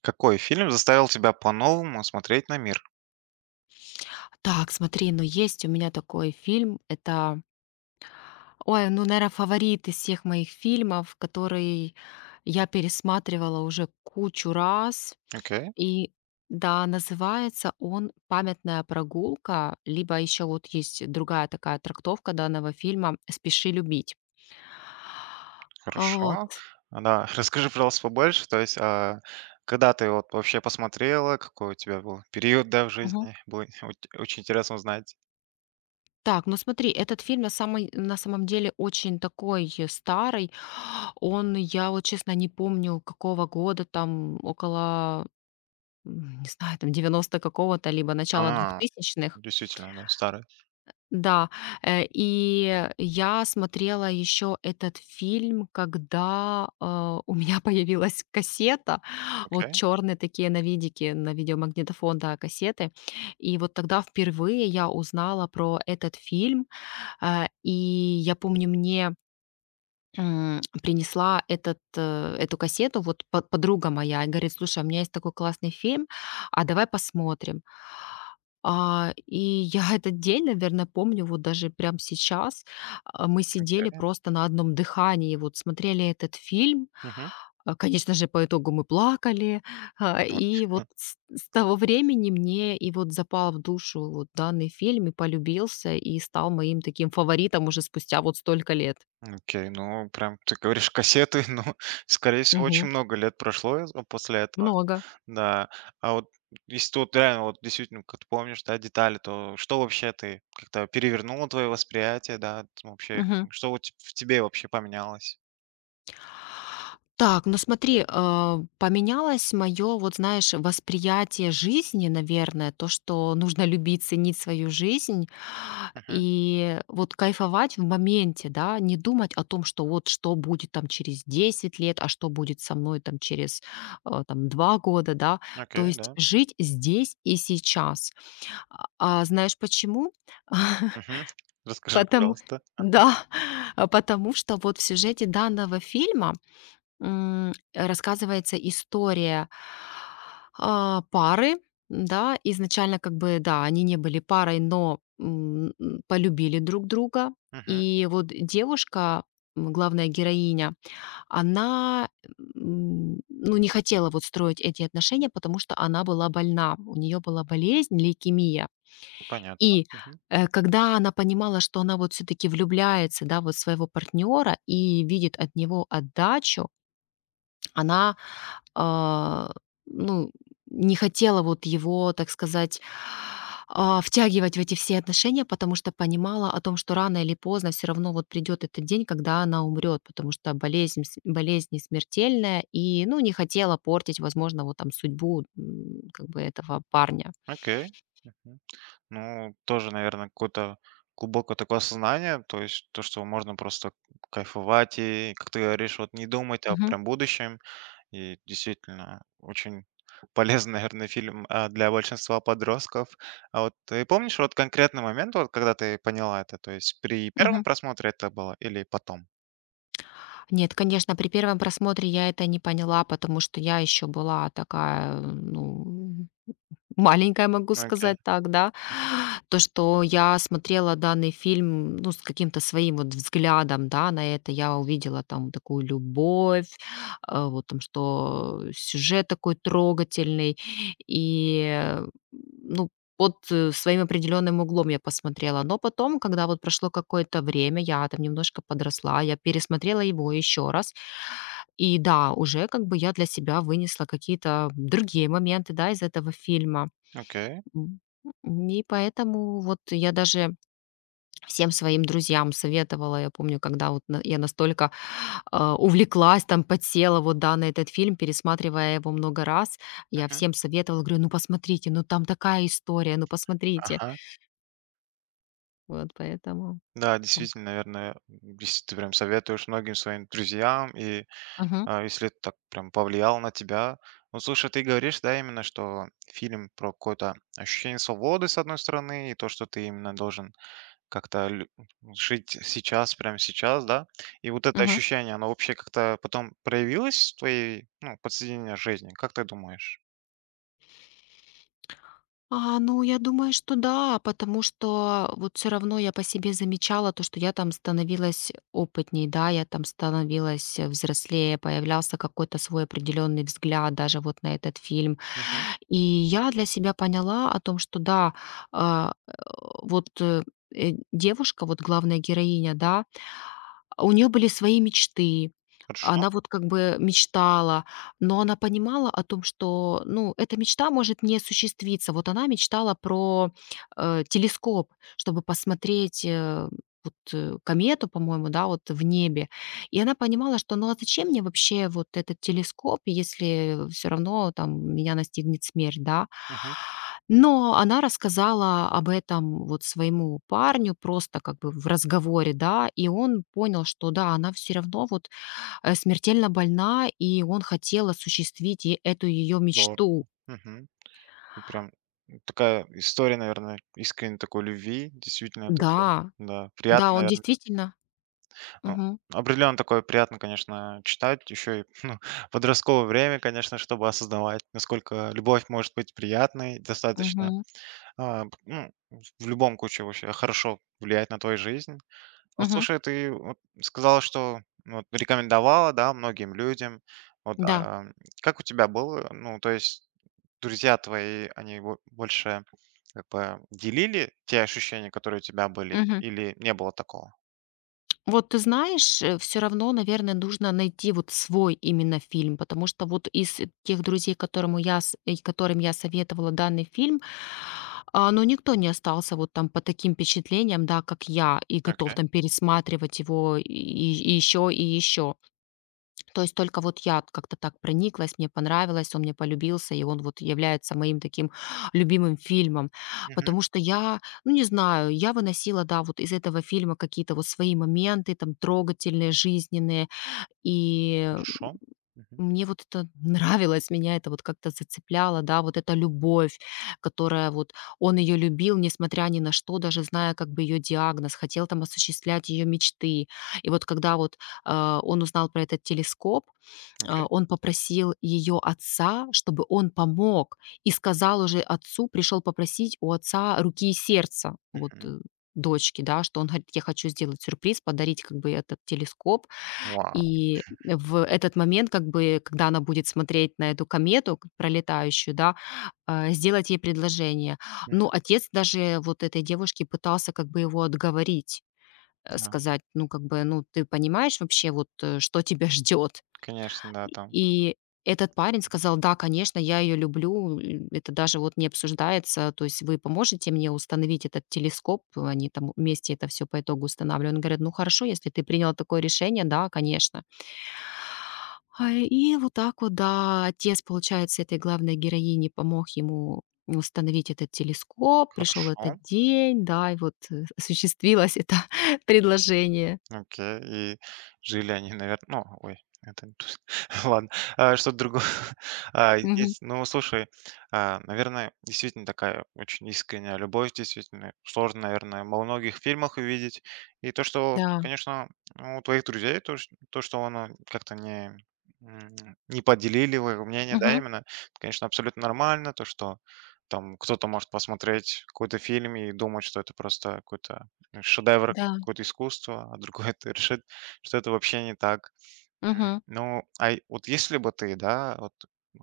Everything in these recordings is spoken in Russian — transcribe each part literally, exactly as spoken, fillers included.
Какой фильм заставил тебя по-новому смотреть на мир? Так, смотри, но есть у меня такой фильм. Это, ой, ну, наверное, фаворит из всех моих фильмов, который я пересматривала уже кучу раз. Окей, И да, называется он «Памятная прогулка», либо еще вот есть другая такая трактовка данного фильма «Спеши любить». А, хорошо. А, да, расскажи, пожалуйста, побольше. То есть, а, когда ты вот вообще посмотрела, какой у тебя был период, да, в Вот. жизни? Будет оч- очень интересно узнать. Так, ну смотри, этот фильм на самой на самом деле очень такой э, старый. Он, я вот честно не помню, какого года, там около, м, не знаю, там девяностого какого-то, либо начала А, двухтысячных. действительно, да, старый. Да, э, и я смотрела еще этот фильм, когда, а, у меня появилась кассета. Вот Окей, черные такие на видике, на видеомагнитофон, да, кассеты. И вот тогда впервые я узнала про этот фильм. А, и я помню, мне М, принесла этот, э, эту кассету вот по подруга моя и говорит: «Слушай, у меня есть такой классный фильм, а давай посмотрим». А, и я этот день, наверное, помню вот даже прямо сейчас. А, мы сидели окей. просто на одном дыхании, вот смотрели этот фильм. Мгм. А, конечно же, по итогу мы плакали. А, Вот. И вот с с того времени мне и вот запал в душу вот данный фильм, и полюбился, и стал моим таким фаворитом уже спустя вот столько лет. Окей, ну прям ты говоришь кассеты, ну, скорее всего, очень много лет прошло из- ну, после этого. Много. Да. А вот если ты вот реально вот действительно, как ты помнишь, да, детали, то что вообще ты как-то перевернуло твое восприятие, да, т вообще, Мгм. что вот ть в тебе вообще поменялось? Так, ну смотри, э, поменялось мое, вот знаешь, восприятие жизни, наверное, то, что нужно любить, ценить свою жизнь Мгм. и вот кайфовать в моменте, да, не думать о том, что вот что будет там через десять лет, а что будет со мной там через э, там два года, да, то Окей, есть да. жить здесь и сейчас. А а знаешь почему? Мгм. Расскажи, Потому, пожалуйста. да, а потому что вот в сюжете данного фильма м, рассказывается история, а, пары. Да, изначально как бы, да, они не были парой, но, м, м, полюбили друг друга. Мгм. И вот девушка, м, главная героиня, она, м, ну, не хотела вот строить эти отношения, потому что она была больна. У нее была болезнь — лейкемия. Понятно. И, Мгм. э, когда она понимала, что она вот все таки влюбляется, да, вот в своего партнера и видит от него отдачу, она а, ну, не хотела вот его, так сказать, а, втягивать в эти все отношения, потому что понимала о том, что рано или поздно все равно вот придет этот день, когда она умрет, потому что болезнь, с- болезнь не смертельная, и, ну, не хотела портить, возможно, вот там судьбу м, как бы этого парня. Окей. Мгм. Ну, тоже, наверное, какое-то глубокое такое осознание, то есть то, что можно просто кайфовать и, как ты говоришь, вот не думать о Мгм. прям будущем. И действительно, очень полезный, наверное, фильм, а, для большинства подростков. А вот ты помнишь вот конкретный момент, вот когда ты поняла это? То есть при первом Мгм. просмотре это было или потом? Нет, конечно, при первом просмотре я это не поняла, потому что я еще была такая, ну, маленькая, могу Ну, окей. сказать так, да. Мгм. То, что я смотрела данный фильм, ну, с каким-то своим вот взглядом, да, на это. Я увидела там такую любовь, а, вот там, что сюжет такой трогательный. И, э, ну, под э, своим определенным углом я посмотрела. Но потом, когда вот прошло какое-то время, я там немножко подросла, я пересмотрела его еще раз. И да, уже как бы я для себя вынесла какие-то другие моменты, да, из этого фильма. Окей. М. И поэтому вот я даже всем своим друзьям советовала. Я помню, когда вот на я настолько, а, увлеклась, там, подсела вот, да, на этот фильм, пересматривая его много раз, я Мгм. всем советовала, говорю: «Ну, посмотрите, ну, там такая история, ну, посмотрите». Ага. Вот поэтому Да, так. действительно, наверное, если ты прям советуешь многим своим друзьям, и, Мгм. а, если это так прям повлияло на тебя. Ну, слушай, ты говоришь, да, именно, что фильм про какое-то ощущение свободы, с одной стороны, и то, что ты именно должен как-то лю жить сейчас, прямо сейчас, да? И вот это ощущение, оно вообще как-то потом проявилось в твоей, ну, повседневной жизни? Как ты думаешь? А, ну, я думаю, что да, потому что вот все равно я по себе замечала то, что я там становилась опытней, да, я там становилась, э, взрослее, появлялся какой-то свой определенный взгляд даже вот на этот фильм. Мгм. И я для себя поняла о том, что да, а, э, вот, э, э, девушка, вот главная героиня, да, у нее были свои мечты. Хорошо. Она вот как бы мечтала, но она понимала о том, что, ну, эта мечта может не осуществиться. Вот она мечтала про, э, телескоп, чтобы посмотреть, э, вот, э, комету, по-моему, да, вот в небе. И она понимала, что, ну, а зачем мне вообще вот этот телескоп, если все равно там меня настигнет смерть, да? Мгм. Но она рассказала об этом вот своему парню просто как бы в разговоре, да, и он понял, что да, она все равно вот, э, смертельно больна, и он хотел осуществить е эту ее Здорово. мечту. Мгм. И прям, такая история, наверное, искренней такой любви. Действительно, это все. Да, Да, да, приятно, он наверное. действительно. Ну, Мгм, определенно такое приятно, конечно, читать. Еще и, ну, подростковое время, конечно, чтобы осознавать, насколько любовь может быть приятной достаточно. мгм, А, ну, в любом случае вообще хорошо влияет на твою жизнь. Вот мгм, слушай, ты вот сказала, что ну, вот рекомендовала, да, многим людям. Вот, да. а, как у тебя было? Ну, то есть друзья твои, они бо- больше как бы делили те ощущения, которые у тебя были, или не было такого? Вот ты знаешь, все равно, наверное, нужно найти вот свой именно фильм, потому что вот из тех друзей, которому я, с- и которым я советовала данный фильм, а, ну, никто не остался вот там по таким впечатлениям, да, как я, и готов Окей. там пересматривать его и еще и еще. То есть только вот я как-то так прониклась, мне понравилось, он мне полюбился, и он вот является моим таким любимым фильмом. Мгм. Потому что я, ну не знаю, я выносила, да, вот из этого фильма какие-то вот свои моменты, там, трогательные, жизненные. И м, Хорошо. Мгм. мне вот это нравилось, меня это вот как-то зацепляло, да, вот эта любовь, которая вот он ее любил, несмотря ни на что, даже зная как бы ее диагноз, хотел там осуществлять ее мечты. И вот когда вот э, он узнал про этот телескоп, а, Окей. он попросил ее отца, чтобы он помог, и сказал уже отцу, пришел попросить у отца руки и сердца вот, Мгм. э, дочки, да, что он говорит: «Я хочу сделать сюрприз, подарить как бы этот телескоп». Вау. И в этот момент, как бы, когда она будет смотреть на эту комету к пролетающую, да, а, сделать ей предложение. Мгм. Ну, отец даже вот этой девушки пытался как бы его отговорить, э, Да. сказать: «Ну, как бы, ну, ты понимаешь вообще, вот, э, что тебя ждет?» Конечно, да, там. И этот парень Мгм. сказал: «Да, конечно, я ее люблю, м, это даже вот не обсуждается. То есть вы поможете мне установить этот телескоп?» Они там вместе это все по итогу устанавливают. Он говорит: «Ну хорошо, если ты принял такое решение, да, конечно». А, и вот так вот, да, отец, получается, этой главной героини помог ему установить этот телескоп. Пришел этот Хорошо. день, да, и вот, э, осуществилось это предложение. Окей. И жили они, наверно ну, ой, это не то что ладно, а, что-то другое. А, Мгм. есть ну, слушай, а, наверное, действительно такая очень искренняя любовь, действительно, сложно, наверное, во многих фильмах увидеть. И то, что, Да. конечно, ну, у твоих друзей, то, ш то, что оно как-то не, м, не поделили вы мнение, да, Мгм. именно, это, конечно, абсолютно нормально. То, что там кто-то может посмотреть какой-то фильм и думать, что это просто какой-то шедевр, Да. какое-то искусство, а другой это решит, что это вообще не так. Мгм. Ну, а и- вот если бы ты, да, вот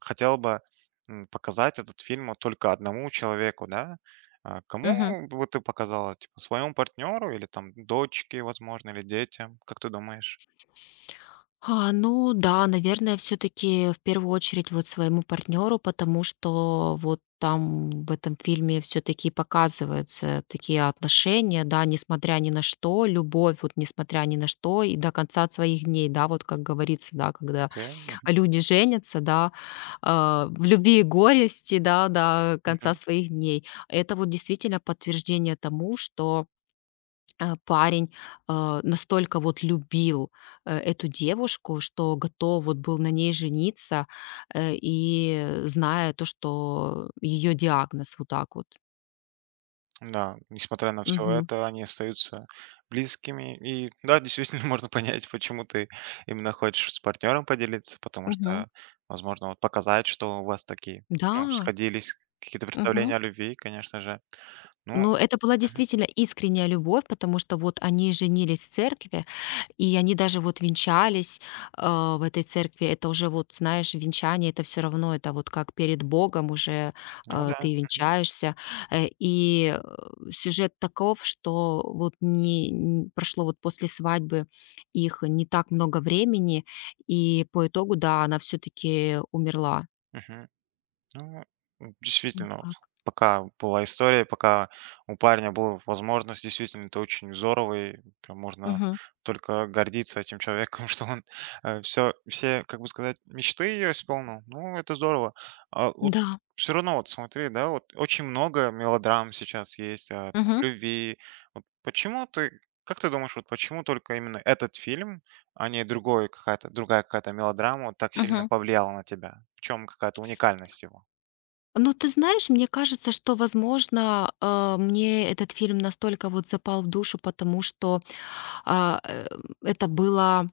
хотел бы м, показать этот фильм вот только одному человеку, да, а кому Мгм. бы ты показала? Типа своему партнеру или там дочке, возможно, или детям? Как ты думаешь? А, ну да, наверное, все таки в первую очередь вот своему партнеру, потому что вот там в этом фильме все таки показываются такие отношения, да, несмотря ни на что, любовь, вот несмотря ни на что и до конца своих дней, да, вот как говорится, да, когда Окей. люди женятся, да, а, в любви и горести, да, до конца своих дней. Это вот действительно подтверждение тому, что Э, парень, э, настолько вот любил, э, эту девушку, что готов вот был на ней жениться, э, и зная то, что ее диагноз вот так вот. Да, несмотря на все Мгм. это, они остаются близкими. И да, действительно, можно понять, почему ты именно хочешь с партнером поделиться, потому Мгм. что, возможно, вот показать, что у вас такие, ну, Да. сходились какие-то Мгм. представления о любви, конечно же. Ну, Но это была мгм, действительно искренняя любовь, потому что вот они женились в церкви, и они даже вот венчались, а, в этой церкви. Это уже вот, знаешь, венчание — это все равно, это вот как перед Богом уже, ну а, да, ты мгм, венчаешься. Э, и, э, сюжет таков, что вот не н прошло вот после свадьбы их не так много времени, и по итогу, да, она все таки умерла. мгм. Ну, м, Вот действительно, вот так. пока была история, пока у парня была возможность, действительно, это очень здорово, и прям можно Мгм. только гордиться этим человеком, что он все, все, как бы сказать, мечты ее исполнил. Ну, это здорово. А вот Да. все равно, вот смотри, да, вот очень много мелодрам сейчас есть о Мгм. любви. Вот почему ты, как ты думаешь, вот почему только именно этот фильм, а не другой какая-то, другая какая-то мелодрама вот так сильно Мгм. повлияла на тебя? В чем какая-то уникальность его? Ну, ты знаешь, мне кажется, что, возможно, э, мне этот фильм настолько вот запал в душу, потому что а, э, это было,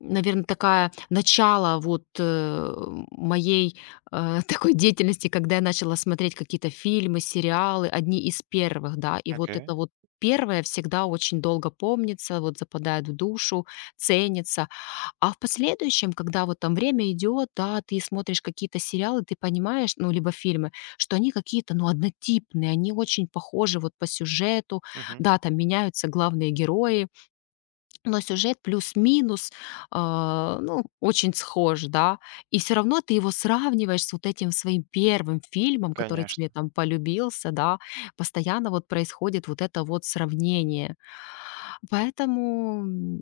наверное, такая начало вот э, моей э, такой деятельности, когда я начала смотреть какие-то фильмы, сериалы, одни из первых, да, и вот Окей. это вот первое всегда очень долго помнится, вот западает в душу, ценится. А в последующем, когда вот там время идет, да, ты смотришь какие-то сериалы, ты понимаешь, ну, либо фильмы, что они какие-то, ну, однотипные, они очень похожи вот по сюжету, Мгм. да, там меняются главные герои, но сюжет плюс-минус, а, ну, очень схож, да, и все равно ты его сравниваешь с вот этим своим первым фильмом, который Конечно, тебе там полюбился, да, постоянно вот происходит вот это вот сравнение. Поэтому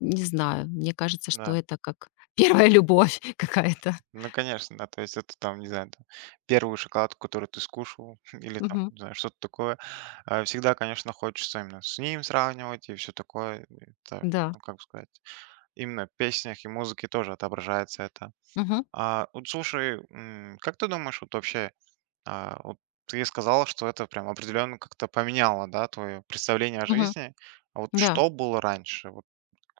не знаю, мне кажется, что да. это как первая любовь какая-то. Ну, конечно, да. То есть это там, не знаю, там, первую шоколадку, которую ты скушал, или там, Мгм. не знаю, что-то такое. А, Всегда, конечно, хочется именно с ним сравнивать и все такое. Это, Да. ну, как сказать, именно в песнях и музыке тоже отображается это. Мгм. А, вот слушай, м, как ты думаешь, вот вообще, а, вот ты сказала, что это прям определенно как-то поменяло, да, твое представление о Мгм. жизни. А вот Да. что было раньше? Вот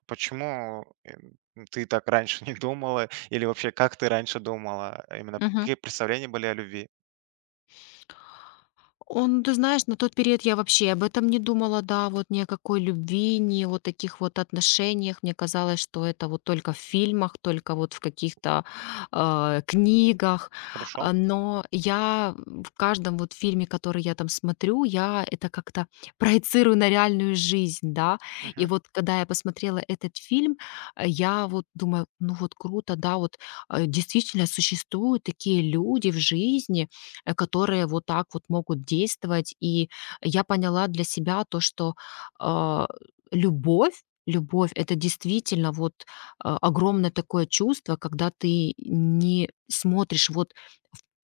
почему, э, ты так раньше не думала? Или вообще, как ты раньше думала? А Именно Мгм. какие представления были о любви? Он, ты знаешь, на тот период я вообще об этом не думала, да, вот ни о какой любви, ни о вот таких вот отношениях. Мне казалось, что это вот только в фильмах, только вот в каких-то э, книгах. Хорошо. А, Но я в каждом вот фильме, который я там смотрю, я это как-то проецирую на реальную жизнь, да. И Мгм. вот когда я посмотрела этот фильм, э, я вот думаю, ну вот круто, да, вот э, действительно существуют такие люди в жизни, э, которые вот так вот могут действовать. И я поняла для себя то, что а, любовь любовь это действительно вот а, огромное такое чувство, когда ты не смотришь вот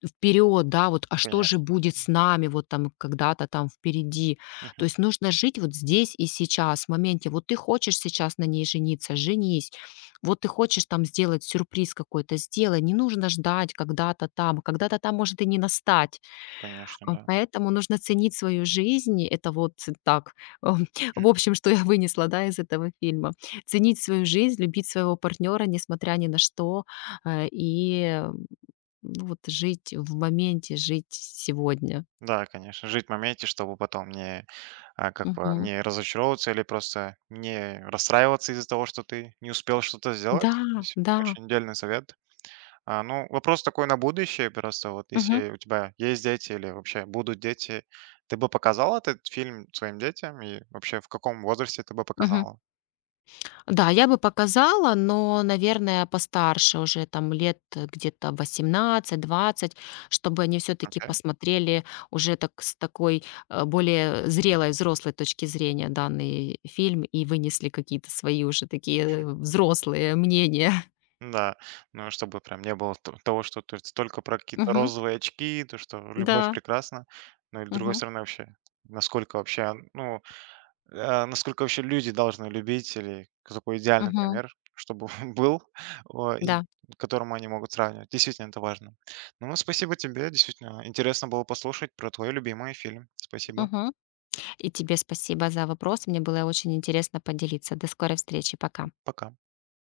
в- вперед, да, вот, а что же Конечно. будет с нами вот там когда-то там впереди. Мгм. То есть нужно жить вот здесь и сейчас, в моменте. Вот ты хочешь сейчас на ней жениться, женись. Вот ты хочешь там сделать сюрприз какой-то — сделай. Не нужно ждать когда-то там. Когда-то там может и не настать. Конечно, А, да. Поэтому нужно ценить свою жизнь. Это вот так, ам, Мгм. в общем, что я вынесла, да, из этого фильма. Ценить свою жизнь, любить своего партнера, несмотря ни на что, э, и э, ну вот жить в моменте, жить сегодня. Да, конечно. Жить в моменте, чтобы потом не, а, как бы, Мгм. не разочаровываться или просто не расстраиваться из-за того, что ты не успел что-то Да, сделать. Здесь да. очень дельный совет. А, ну, вопрос такой на будущее просто. Вот Мгм. если у тебя есть дети или вообще будут дети, ты бы показал этот фильм своим детям? И вообще в каком возрасте ты бы Мгм. показала? Да, я бы показала, но, наверное, постарше уже, там лет, э, где-то восемнадцать-двадцать, чтобы они все таки Окей. посмотрели уже так с такой, э, более зрелой, взрослой точки зрения данный фильм и вынесли какие-то свои уже такие взрослые мнения. Да, ну, чтобы прям не было то- того, что то есть только про какие-то Мгм. розовые очки, то, что любовь Да. прекрасна, ну, или с другой Мгм. стороны вообще, насколько вообще, ну, Э, насколько вообще люди должны любить или к идеальный Мгм. пример, чтобы был, о, и Да. к которому они могут сравнивать. Действительно, это важно. Ну, спасибо тебе. Действительно, интересно было послушать про твой любимый фильм. Спасибо. Мгм. И тебе спасибо за вопрос. Мне было очень интересно поделиться. До скорой встречи. Пока. Пока.